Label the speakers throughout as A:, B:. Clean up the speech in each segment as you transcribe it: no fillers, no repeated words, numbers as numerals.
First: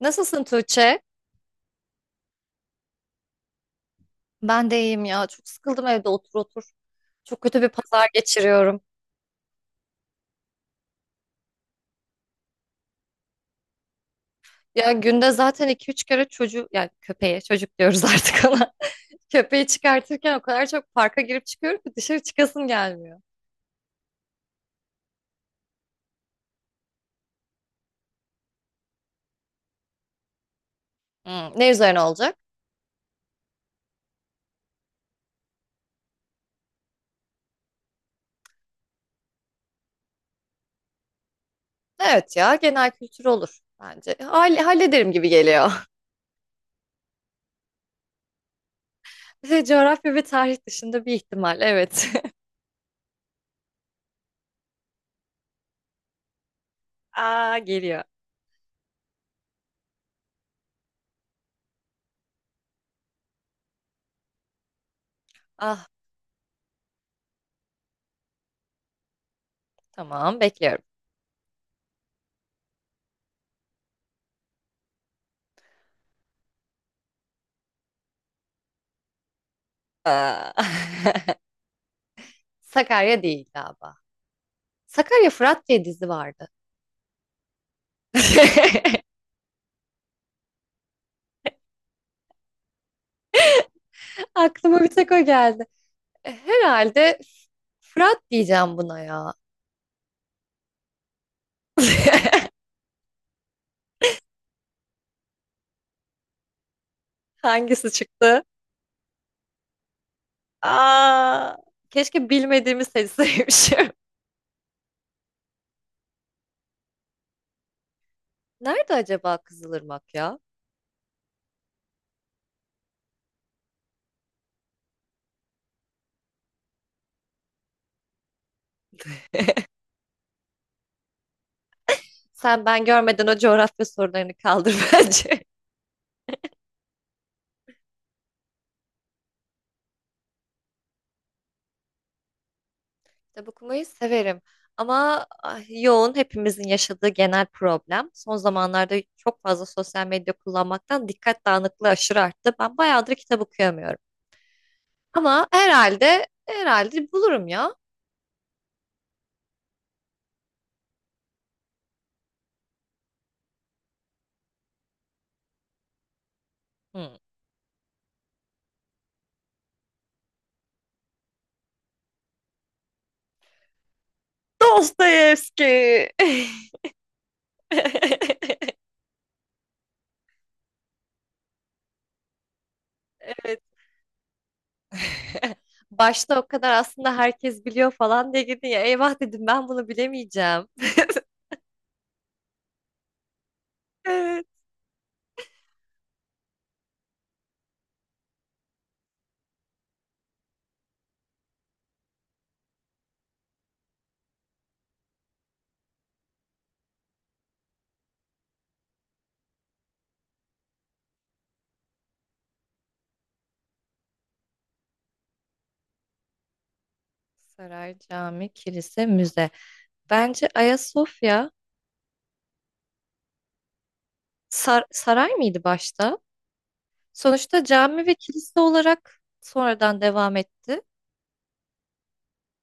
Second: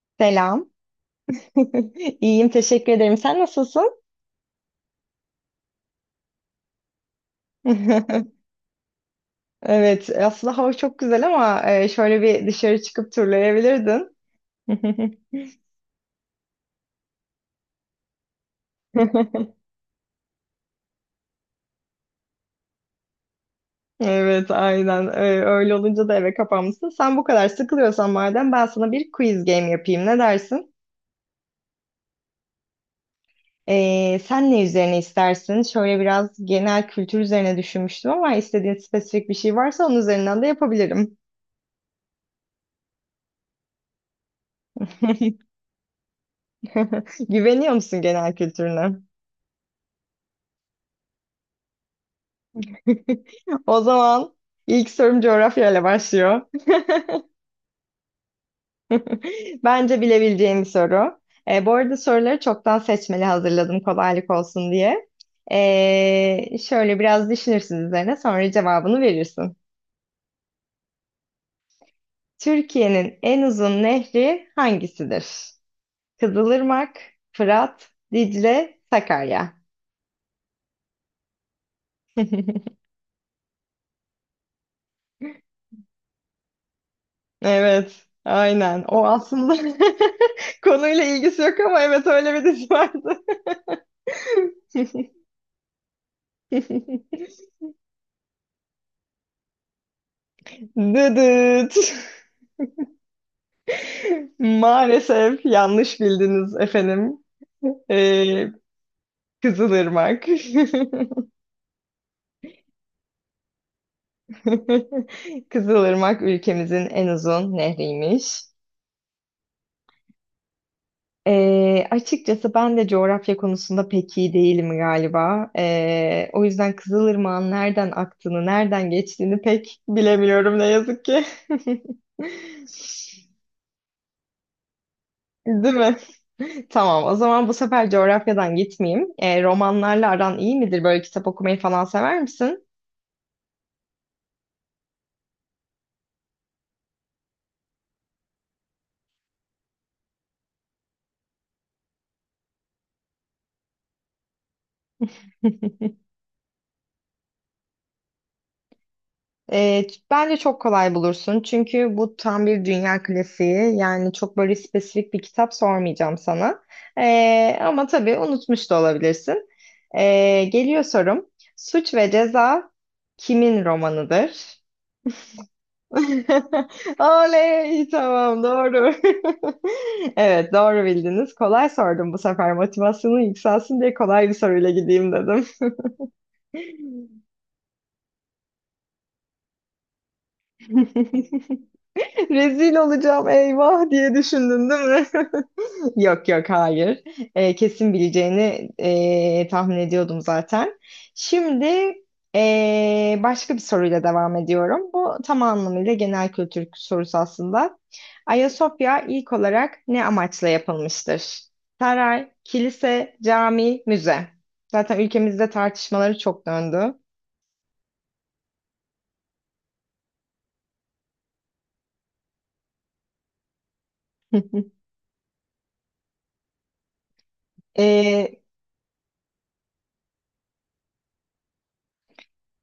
A: Nasılsın
B: Selam.
A: Tuğçe?
B: İyiyim, teşekkür ederim. Sen nasılsın?
A: Ben de iyiyim ya. Çok sıkıldım evde otur otur. Çok kötü bir pazar geçiriyorum.
B: Evet, aslında hava çok güzel ama şöyle bir dışarı çıkıp turlayabilirdin.
A: Ya günde zaten iki üç kere çocuğu, yani köpeğe, çocuk diyoruz artık ona. Köpeği çıkartırken o kadar çok parka girip çıkıyorum ki dışarı çıkasım gelmiyor.
B: Evet, aynen. Öyle olunca da eve kapanmışsın. Sen bu kadar sıkılıyorsan madem ben sana bir quiz game yapayım. Ne dersin?
A: Hmm, ne üzerine olacak?
B: Sen ne üzerine istersin? Şöyle biraz genel kültür üzerine düşünmüştüm ama istediğin spesifik bir şey varsa onun üzerinden de yapabilirim.
A: Evet ya, genel kültür olur bence. Hallederim gibi geliyor.
B: Güveniyor musun genel kültürüne?
A: Coğrafya ve tarih dışında bir ihtimal, evet.
B: O zaman ilk sorum coğrafyayla başlıyor.
A: Aa, geliyor.
B: Bence bilebileceğim bir soru. Bu arada soruları çoktan seçmeli hazırladım kolaylık olsun diye.
A: Ah,
B: Şöyle biraz düşünürsün üzerine sonra cevabını verirsin.
A: tamam, bekliyorum.
B: Türkiye'nin en uzun nehri hangisidir? Kızılırmak, Fırat, Dicle, Sakarya.
A: Aa. Sakarya değil galiba. Sakarya Fırat diye dizi vardı.
B: Evet, aynen. O aslında konuyla ilgisi yok ama evet öyle bir dizi vardı.
A: Aklıma bir tek o geldi. Herhalde Fırat diyeceğim buna ya.
B: Dıdıt. Maalesef yanlış bildiniz efendim.
A: Hangisi çıktı?
B: Ee, Kızılırmak.
A: Aa, keşke bilmediğimi seçseymişim.
B: Kızılırmak ülkemizin en uzun nehriymiş.
A: Nerede acaba Kızılırmak ya?
B: Açıkçası ben de coğrafya konusunda pek iyi değilim galiba. O yüzden Kızılırmak'ın nereden aktığını, nereden geçtiğini pek bilemiyorum ne yazık ki.
A: Sen ben görmeden o coğrafya sorularını kaldır bence.
B: Değil mi? Tamam, o zaman bu sefer coğrafyadan gitmeyeyim. Romanlarla aran iyi midir? Böyle kitap okumayı falan sever misin?
A: Kitap okumayı severim. Ama yoğun hepimizin yaşadığı genel problem. Son zamanlarda çok fazla sosyal medya kullanmaktan dikkat dağınıklığı aşırı arttı. Ben bayağıdır kitap okuyamıyorum. Ama herhalde bulurum ya.
B: Bence çok kolay bulursun. Çünkü bu tam bir dünya klasiği. Yani çok böyle spesifik bir kitap sormayacağım sana.
A: Hı.
B: Ama tabii unutmuş da olabilirsin. Geliyor sorum. Suç ve Ceza kimin romanıdır?
A: Dostoyevski.
B: Oley, tamam doğru. Evet doğru bildiniz. Kolay sordum bu sefer. Motivasyonu
A: Evet.
B: yükselsin diye kolay bir soruyla gideyim dedim.
A: Başta o kadar aslında herkes biliyor falan diye gidin ya. Eyvah dedim, ben bunu bilemeyeceğim.
B: Rezil olacağım eyvah diye
A: Evet.
B: düşündün değil mi? Yok yok hayır. Kesin bileceğini tahmin ediyordum zaten. Şimdi başka bir soruyla devam ediyorum. Bu tam anlamıyla genel kültür sorusu aslında. Ayasofya ilk olarak ne amaçla yapılmıştır? Saray, kilise, cami, müze. Zaten ülkemizde tartışmaları çok döndü.
A: Saray, cami, kilise, müze. Bence Ayasofya saray mıydı başta? Sonuçta cami ve
B: Ee,
A: kilise olarak sonradan devam etti.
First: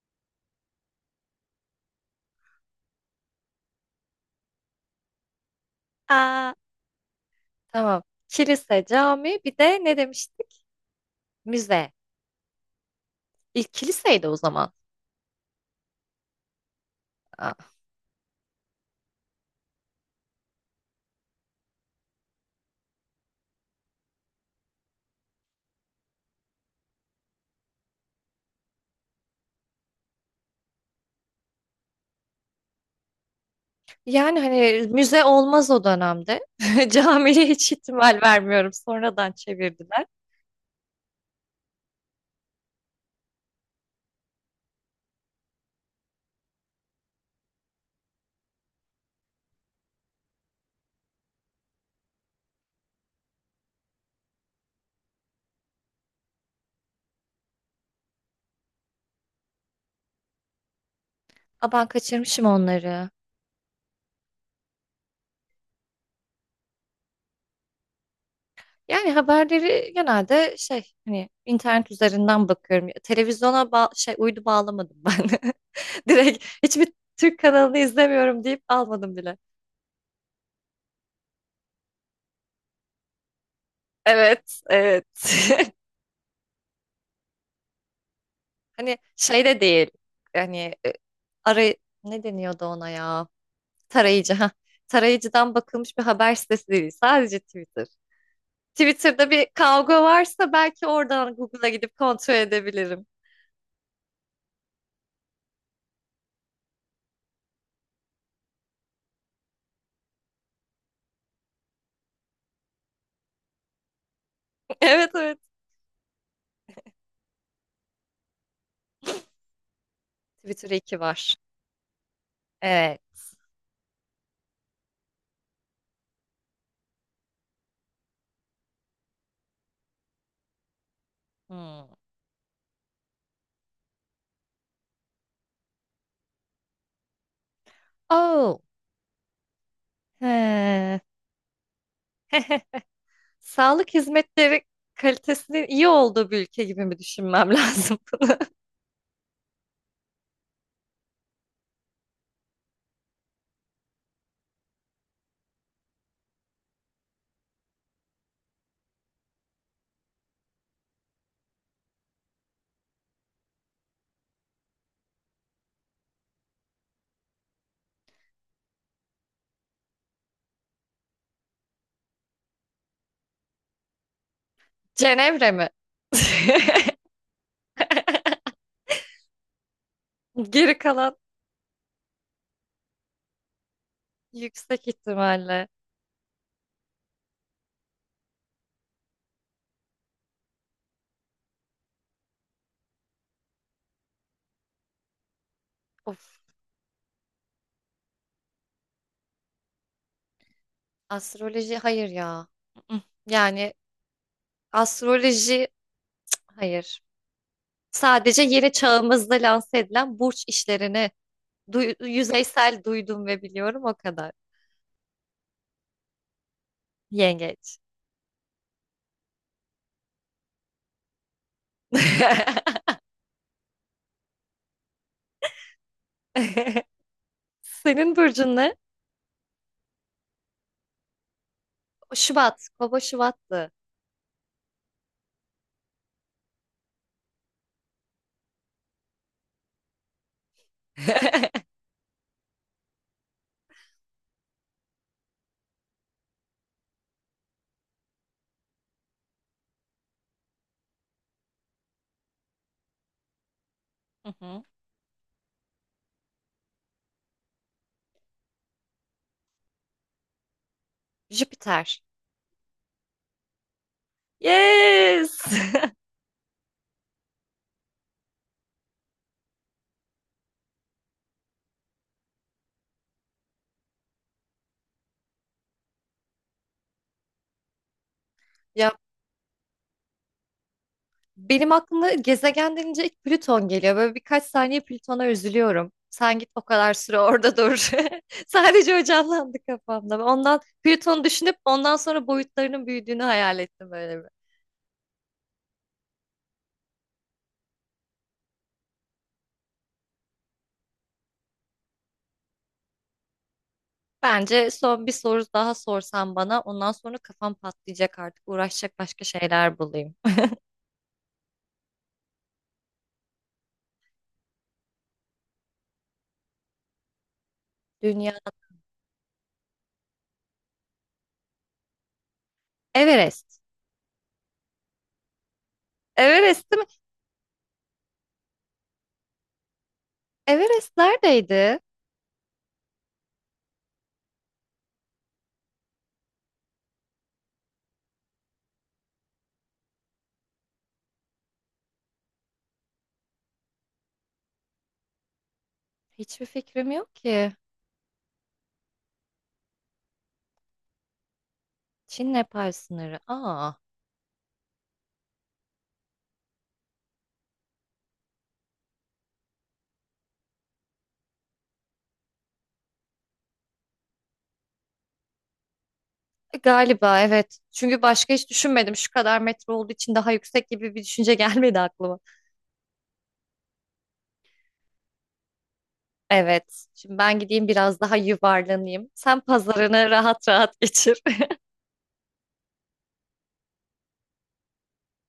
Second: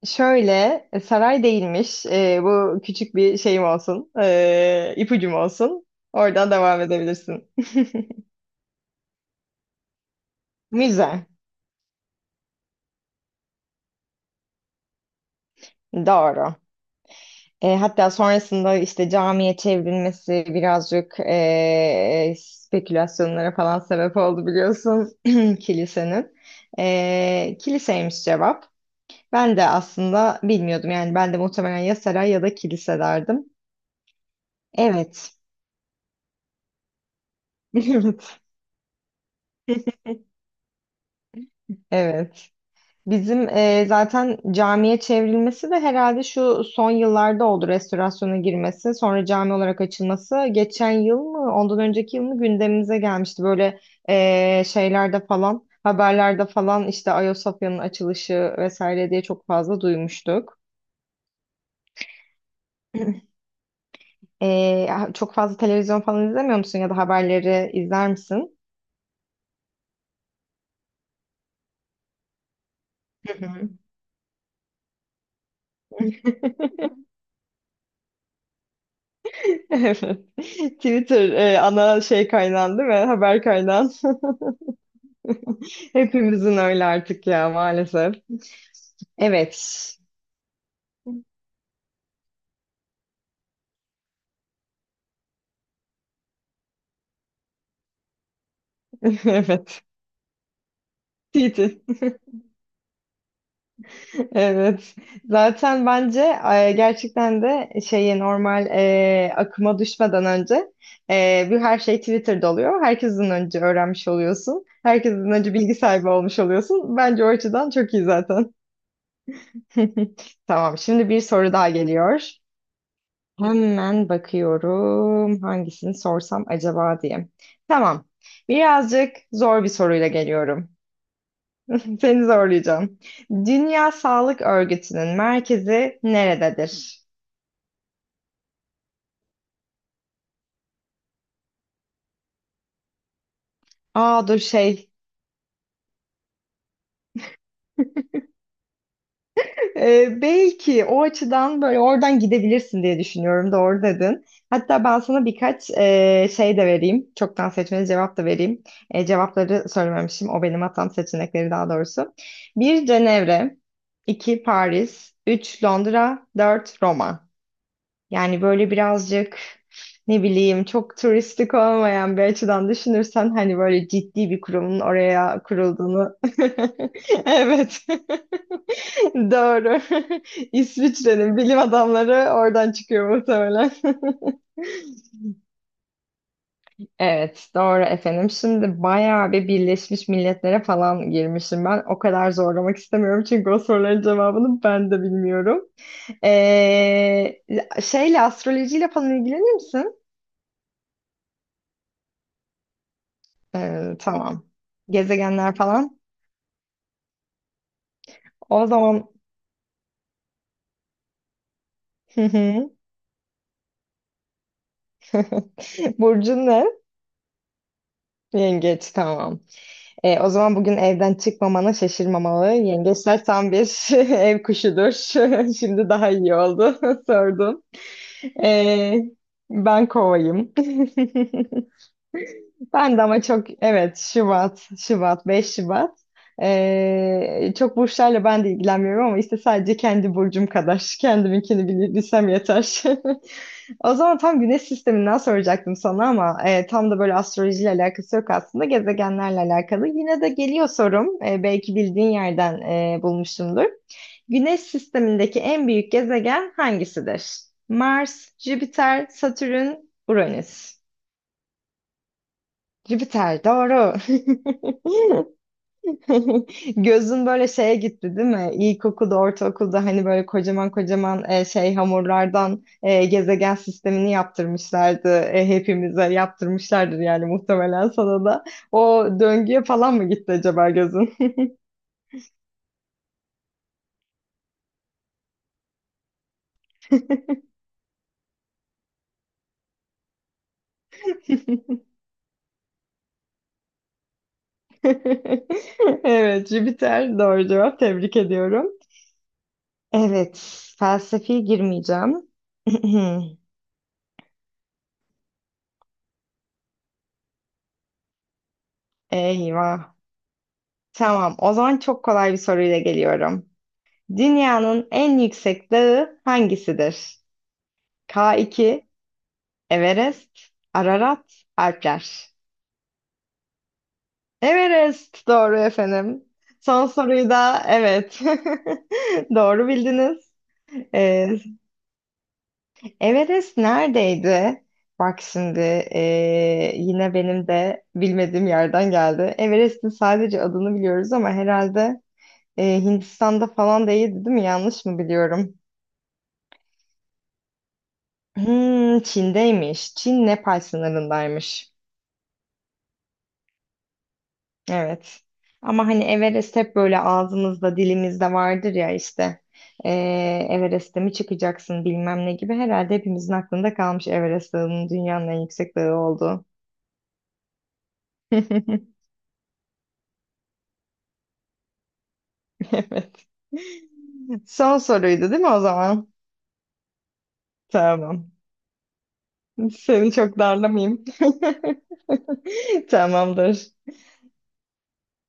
B: Şöyle saray değilmiş. Bu küçük bir şeyim olsun. E, ipucum olsun. Oradan
A: Aa,
B: devam edebilirsin.
A: tamam. Kilise, cami, bir de ne demiştik?
B: Müze.
A: Müze. İlk kiliseydi o zaman.
B: Doğru.
A: Aa.
B: Hatta sonrasında işte camiye çevrilmesi birazcık spekülasyonlara falan sebep oldu biliyorsun kilisenin. Kiliseymiş cevap. Ben de aslında bilmiyordum yani ben de muhtemelen ya saray ya da kilise derdim.
A: Yani hani müze
B: Evet.
A: olmaz o dönemde. Camiye hiç ihtimal vermiyorum. Sonradan çevirdiler.
B: Evet. Bizim zaten camiye çevrilmesi de herhalde şu son yıllarda oldu restorasyona girmesi, sonra cami olarak açılması. Geçen yıl mı, ondan önceki yıl mı gündemimize gelmişti. Böyle şeylerde falan, haberlerde falan işte Ayasofya'nın açılışı vesaire diye çok fazla duymuştuk.
A: Aa, ben kaçırmışım onları.
B: E, çok fazla televizyon falan izlemiyor musun ya da haberleri izler misin?
A: Yani haberleri genelde şey, hani, internet üzerinden bakıyorum.
B: Hı
A: Televizyona
B: hı.
A: şey, uydu bağlamadım ben. Direkt hiçbir Türk kanalını izlemiyorum deyip almadım bile.
B: Evet. Twitter ana şey kaynağın değil mi? Haber kaynağın.
A: Evet, evet.
B: Hepimizin öyle artık ya maalesef.
A: Hani şey de değil.
B: Evet.
A: Hani e, aray, ne deniyordu ona ya? Tarayıcı, ha. Tarayıcıdan bakılmış bir haber sitesi değil. Sadece Twitter. Twitter'da bir
B: Evet.
A: kavga varsa belki oradan Google'a
B: Titi.
A: gidip kontrol edebilirim.
B: Evet. Zaten bence gerçekten de şeye normal akıma düşmeden önce bir her şey Twitter'da oluyor. Herkesten önce öğrenmiş oluyorsun.
A: Evet,
B: Herkesten
A: evet.
B: önce bilgi sahibi olmuş oluyorsun. Bence o açıdan çok iyi zaten.
A: Twitter
B: Tamam,
A: iki
B: şimdi bir
A: var.
B: soru daha geliyor.
A: Evet.
B: Hemen bakıyorum hangisini sorsam acaba diye. Tamam. Birazcık zor bir soruyla geliyorum.
A: Hmm.
B: Seni zorlayacağım. Dünya Sağlık Örgütü'nün merkezi nerededir?
A: Oh. He. Sağlık
B: Aa dur
A: hizmetleri
B: şey.
A: kalitesinin iyi olduğu bir ülke gibi mi düşünmem lazım bunu?
B: Belki o açıdan böyle oradan gidebilirsin diye düşünüyorum. Doğru dedin. Hatta ben sana birkaç şey de vereyim. Çoktan seçmeli cevap da vereyim. Cevapları söylememişim. O benim hatam seçenekleri daha doğrusu. Bir Cenevre. 2 Paris, 3 Londra, 4 Roma. Yani böyle birazcık ne bileyim çok turistik olmayan bir açıdan düşünürsen hani böyle ciddi bir kurumun oraya
A: Cenevre mi?
B: kurulduğunu. Evet. Doğru.
A: Geri kalan
B: İsviçre'nin bilim adamları oradan çıkıyor muhtemelen.
A: yüksek ihtimalle.
B: Evet, doğru efendim. Şimdi bayağı bir Birleşmiş Milletler'e falan girmişim ben. O kadar zorlamak istemiyorum çünkü o soruların cevabını ben de bilmiyorum.
A: Of.
B: Ee, Şeyle astrolojiyle falan ilgilenir misin?
A: Astroloji hayır ya. Mm-mm. Yani
B: Tamam. Gezegenler
A: astroloji
B: falan.
A: hayır. Sadece
B: O
A: yeni
B: zaman.
A: çağımızda lanse edilen burç işlerini
B: Hı hı.
A: yüzeysel duydum ve biliyorum o kadar.
B: Burcun ne?
A: Yengeç.
B: Yengeç tamam. O zaman bugün evden çıkmamana şaşırmamalı. Yengeçler tam bir ev kuşudur. Şimdi daha iyi oldu sordun.
A: Senin burcun ne?
B: Ee, Ben kovayım.
A: Şubat.
B: Ben
A: Kova
B: de ama çok
A: Şubat'tı.
B: evet Şubat, Şubat, 5 Şubat. Çok burçlarla ben de ilgilenmiyorum ama işte sadece kendi burcum kadar. Kendiminkini bilsem yeter. O zaman tam güneş sisteminden soracaktım sana ama tam da böyle astrolojiyle alakası yok aslında. Gezegenlerle alakalı. Yine de geliyor sorum. Belki bildiğin yerden bulmuşumdur.
A: Hı
B: Güneş
A: hı.
B: sistemindeki en büyük gezegen hangisidir? Mars, Jüpiter, Satürn, Uranüs.
A: Jüpiter.
B: Jüpiter doğru.
A: Yes!
B: Gözün böyle şeye gitti değil mi? İlkokulda, ortaokulda hani böyle kocaman kocaman şey hamurlardan gezegen sistemini yaptırmışlardı. Hepimize yaptırmışlardır yani muhtemelen sana da.
A: Ya,
B: O döngüye falan mı gitti acaba gözün?
A: benim aklıma gezegen denince ilk Plüton geliyor. Böyle birkaç saniye Plüton'a üzülüyorum. Sen git o kadar süre orada dur. Sadece o canlandı kafamda. Ondan Plüton'u düşünüp ondan sonra boyutlarının büyüdüğünü hayal ettim böyle.
B: Evet, Jüpiter doğru cevap. Tebrik ediyorum. Evet, felsefi girmeyeceğim.
A: Bence son bir soru daha sorsan bana, ondan sonra kafam patlayacak, artık uğraşacak başka şeyler
B: Eyvah.
A: bulayım.
B: Tamam, o zaman çok kolay bir soruyla geliyorum. Dünyanın en yüksek dağı hangisidir?
A: Dünya.
B: K2, Everest, Ararat, Alpler.
A: Everest.
B: Everest doğru efendim.
A: Everest mi?
B: Son soruyu da evet. Doğru bildiniz.
A: Everest
B: Ee,
A: neredeydi?
B: Everest neredeydi? Bak şimdi yine benim de bilmediğim yerden geldi. Everest'in sadece adını biliyoruz ama herhalde Hindistan'da falan değildi, değil mi? Yanlış mı biliyorum?
A: Hiçbir fikrim yok ki.
B: Hmm, Çin'deymiş. Çin Nepal sınırındaymış.
A: Çin Nepal sınırı. Aa,
B: Evet. Ama hani Everest hep böyle ağzımızda dilimizde vardır ya işte. Ee, Everest'e mi çıkacaksın bilmem ne gibi. Herhalde hepimizin aklında kalmış Everest Dağı'nın dünyanın en yüksek dağı olduğu.
A: galiba evet. Çünkü başka hiç düşünmedim. Şu kadar metre olduğu için daha yüksek gibi bir düşünce gelmedi aklıma.
B: Evet. Son soruydu değil mi o zaman?
A: Evet. Şimdi ben gideyim biraz daha
B: Tamam.
A: yuvarlanayım. Sen pazarını
B: Seni çok
A: rahat rahat
B: darlamayayım.
A: geçir.
B: Tamamdır.